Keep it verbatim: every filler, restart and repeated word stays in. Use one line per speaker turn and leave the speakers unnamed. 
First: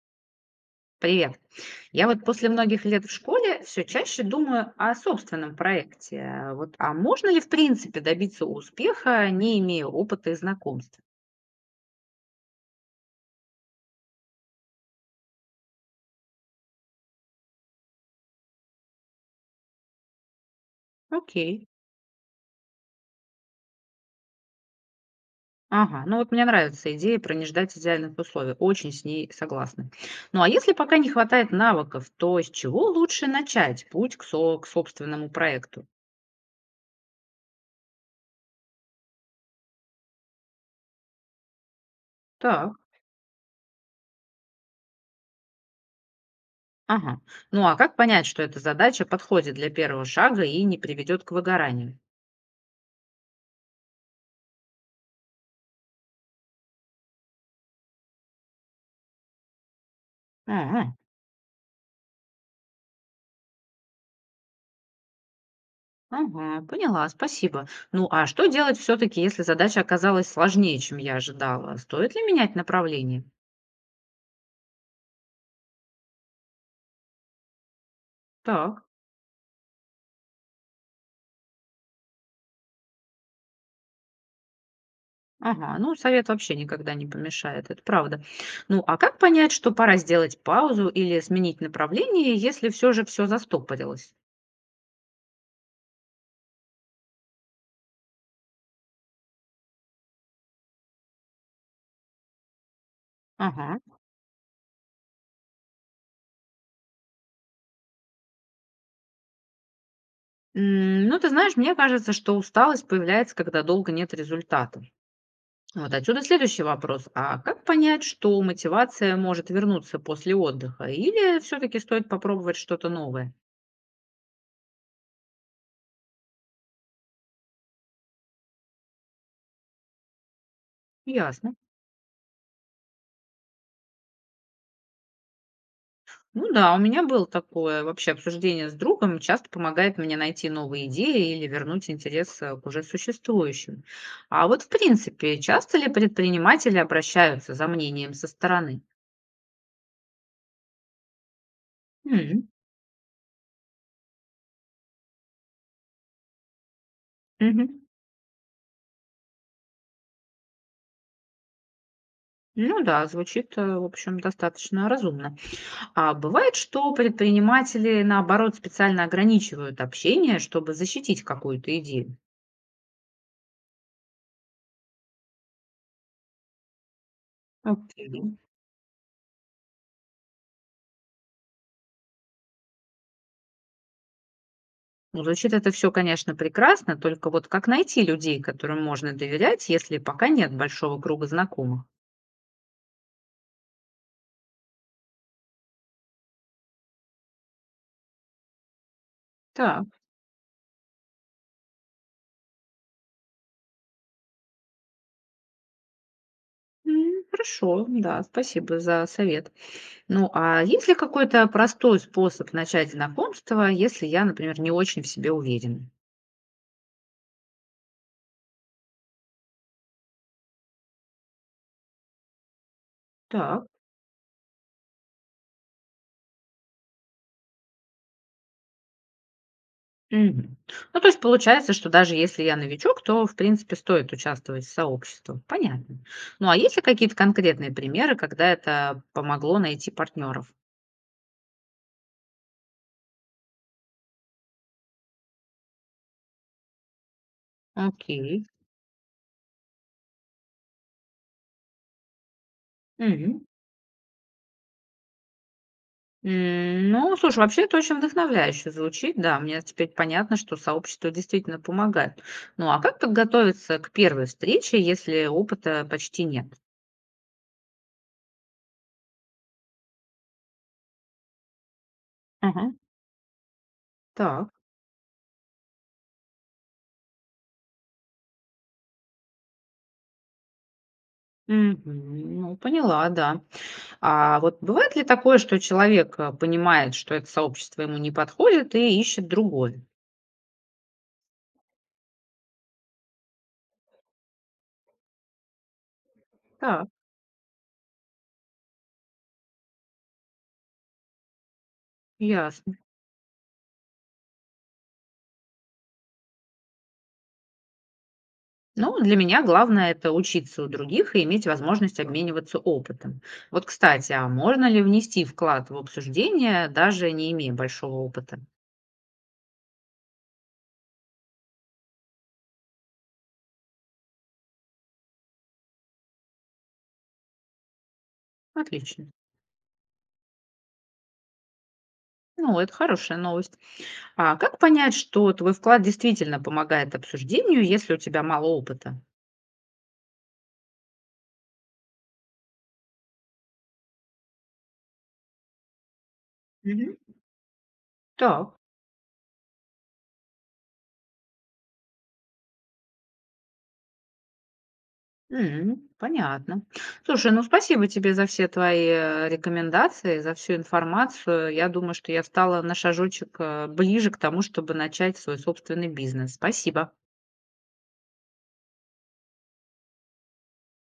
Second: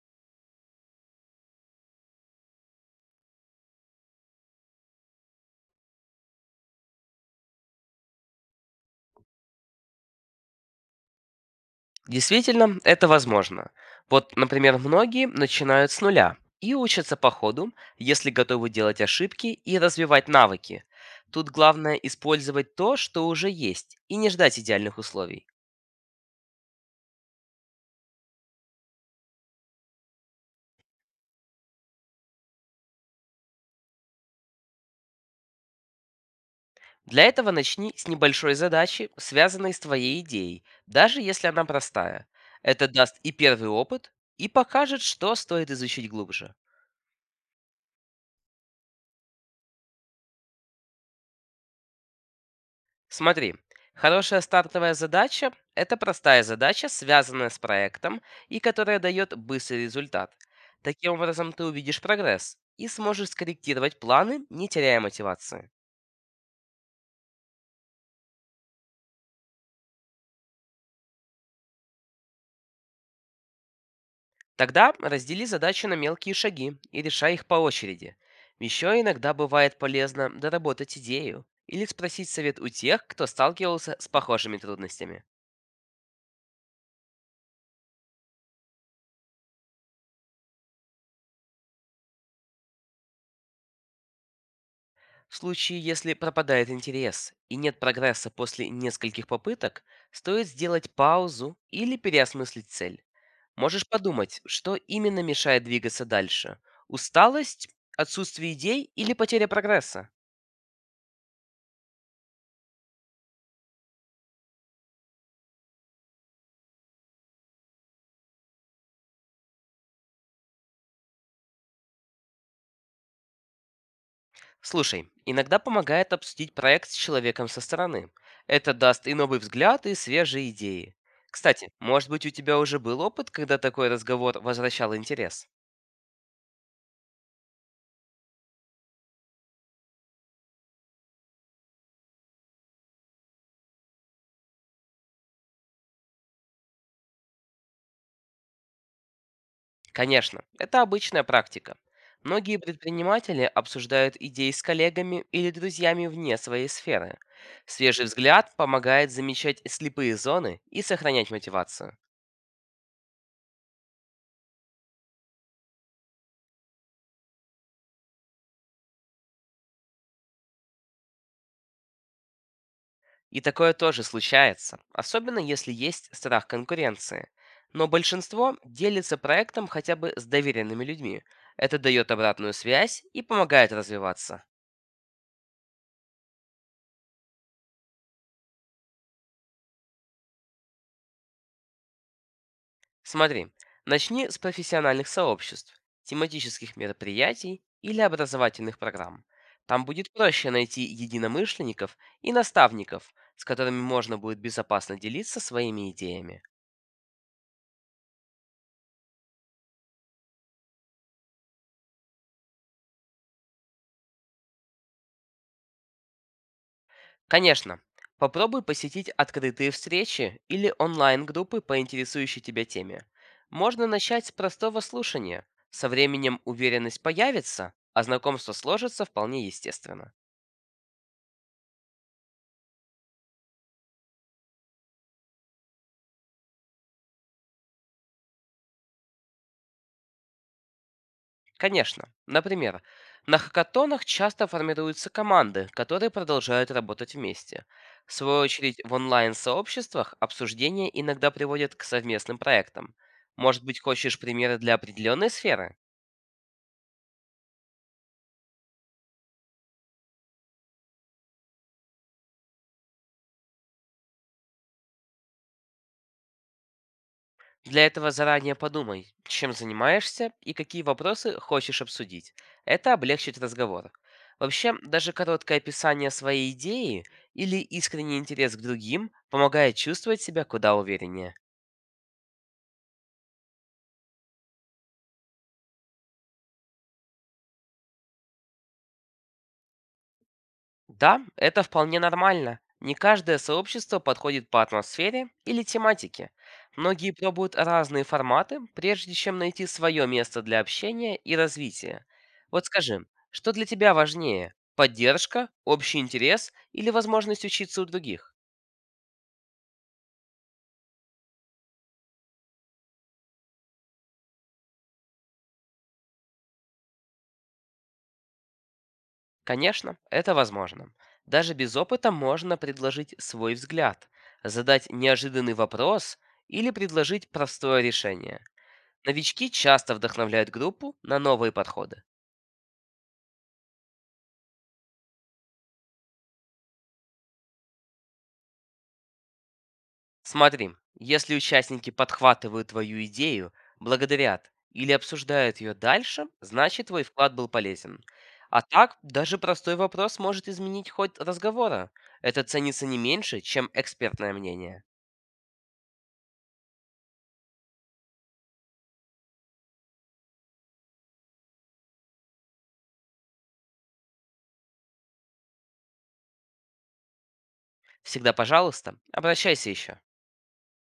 Привет. Я вот после многих лет в школе все чаще думаю о собственном проекте. А Вот, а можно ли в принципе добиться успеха, не имея опыта и знакомств?
Действительно, это возможно. Вот, например, многие начинают с нуля и учатся по ходу, если готовы делать ошибки и развивать навыки. Тут
Окей.
главное использовать то, что уже есть, и не ждать идеальных условий.
Ага, ну вот мне нравится идея про не ждать идеальных условий. Очень с ней согласна. Ну, а если пока не хватает навыков, то с чего лучше начать путь к, со- к собственному проекту?
Для этого начни с небольшой задачи, связанной с твоей идеей, даже если она простая.
Так,
Это даст и первый опыт, и покажет, что стоит изучить глубже.
ага. Ну, а как понять, что эта задача подходит для первого шага и не приведет к выгоранию?
Смотри, хорошая стартовая задача– это простая задача, связанная с проектом и которая дает быстрый результат.
Ага.
Таким образом, ты увидишь прогресс и сможешь скорректировать планы, не теряя мотивации.
Ага, поняла, спасибо. Ну, а что делать все-таки, если задача оказалась сложнее, чем я ожидала? Стоит ли менять направление?
Тогда раздели задачи на мелкие шаги и решай их по очереди.
Так,
Еще иногда бывает полезно доработать идею или спросить совет у тех, кто сталкивался с похожими трудностями.
ага, ну, совет вообще никогда не помешает, это правда. Ну, а как понять, что пора сделать паузу или сменить направление, если все же все застопорилось?
В случае, если пропадает интерес и нет прогресса после нескольких попыток, стоит сделать паузу или переосмыслить цель.
Ага.
Можешь подумать, что именно мешает двигаться дальше. Усталость, отсутствие идей или потеря прогресса.
М, Ну, ты знаешь, мне кажется, что усталость появляется, когда долго нет результата. Вот отсюда следующий вопрос. А как понять, что мотивация может вернуться после отдыха? Или все-таки стоит попробовать что-то новое?
Слушай, иногда помогает обсудить проект с человеком со стороны. Это даст и новый взгляд, и свежие идеи.
Ясно.
Кстати, может быть у тебя уже был опыт, когда такой разговор возвращал интерес?
Ну да, у меня было такое вообще обсуждение с другом, часто помогает мне найти новые идеи или вернуть интерес э, к уже существующим. А вот в принципе, часто ли предприниматели обращаются за мнением со стороны?
Конечно, это обычная практика.
М,
Многие предприниматели обсуждают идеи с коллегами или друзьями вне своей сферы.
мгм.
Свежий взгляд помогает замечать слепые зоны и сохранять мотивацию.
Ну да, звучит, э, в общем, достаточно разумно. А бывает, что предприниматели, наоборот, специально ограничивают общение, чтобы защитить какую-то идею.
И такое тоже случается, особенно если есть страх конкуренции. Но
Окей.
большинство делится проектом хотя бы с доверенными людьми. Это дает обратную связь и помогает развиваться.
Ну, звучит это все, конечно, прекрасно, только вот как найти людей, которым можно доверять, если пока нет большого круга знакомых?
Смотри, начни с профессиональных сообществ, тематических мероприятий или образовательных программ. Там
Так.
будет проще найти единомышленников и наставников, с которыми можно будет безопасно делиться своими идеями.
М, Хорошо, да, спасибо за совет. Ну, а есть ли какой-то простой способ начать знакомство, если я, например, не очень в себе уверена?
Конечно, попробуй посетить открытые встречи или онлайн-группы по интересующей тебя теме.
Так.
Можно начать с простого слушания. Со временем уверенность появится, а знакомство сложится вполне естественно.
Мгм. Ну, то есть получается, что даже если я новичок, то, в принципе, стоит участвовать в сообществе. Понятно. Ну, а есть ли какие-то конкретные примеры, когда это помогло найти партнеров?
Конечно. Например, на хакатонах часто формируются команды, которые продолжают работать вместе. В свою
Окей.
очередь, в онлайн-сообществах обсуждения иногда приводят к совместным проектам.
Мгм.
Может быть, хочешь примеры для определенной сферы?
М, Ну, слушай, вообще это очень вдохновляюще звучит, да, мне теперь понятно, что сообщество действительно помогает. Ну, а как подготовиться к первой встрече, если опыта почти нет?
Для этого заранее подумай, чем занимаешься и какие вопросы хочешь обсудить.
Ага.
Это облегчит разговор.
Так.
Вообще, даже короткое описание своей идеи или искренний интерес к другим помогает чувствовать себя куда увереннее.
Мгм. Ну, поняла, да. А вот бывает ли такое, что человек э, понимает, что это сообщество ему не подходит и ищет другое?
Да, это вполне нормально. Не каждое сообщество подходит по атмосфере или тематике.
Так,
Многие пробуют разные форматы, прежде чем найти свое место для общения и развития. Вот
ясно.
скажи, что для тебя важнее? Поддержка, общий интерес или возможность учиться у других?
Ну, для меня главное это учиться у других и иметь возможность обмениваться опытом. Вот, кстати, а можно ли внести вклад в обсуждение, даже не имея большого опыта?
Конечно, это возможно. Даже без опыта можно предложить свой взгляд, задать неожиданный вопрос или предложить простое решение.
Отлично.
Новички часто вдохновляют группу на новые подходы.
Ну, это хорошая новость. А как понять, что твой вклад действительно помогает обсуждению, если у тебя мало опыта?
Смотри, если участники подхватывают твою идею, благодарят или обсуждают ее дальше, значит
Мгм.
твой вклад был полезен.
Так.
А так, даже простой вопрос может изменить ход разговора. Это ценится не меньше, чем экспертное мнение.
М, понятно. Слушай, ну спасибо тебе за все твои э, рекомендации, за всю информацию. Я думаю, что я стала на шажочек э, ближе к тому, чтобы начать свой собственный бизнес. Спасибо.
Всегда, пожалуйста, обращайся еще.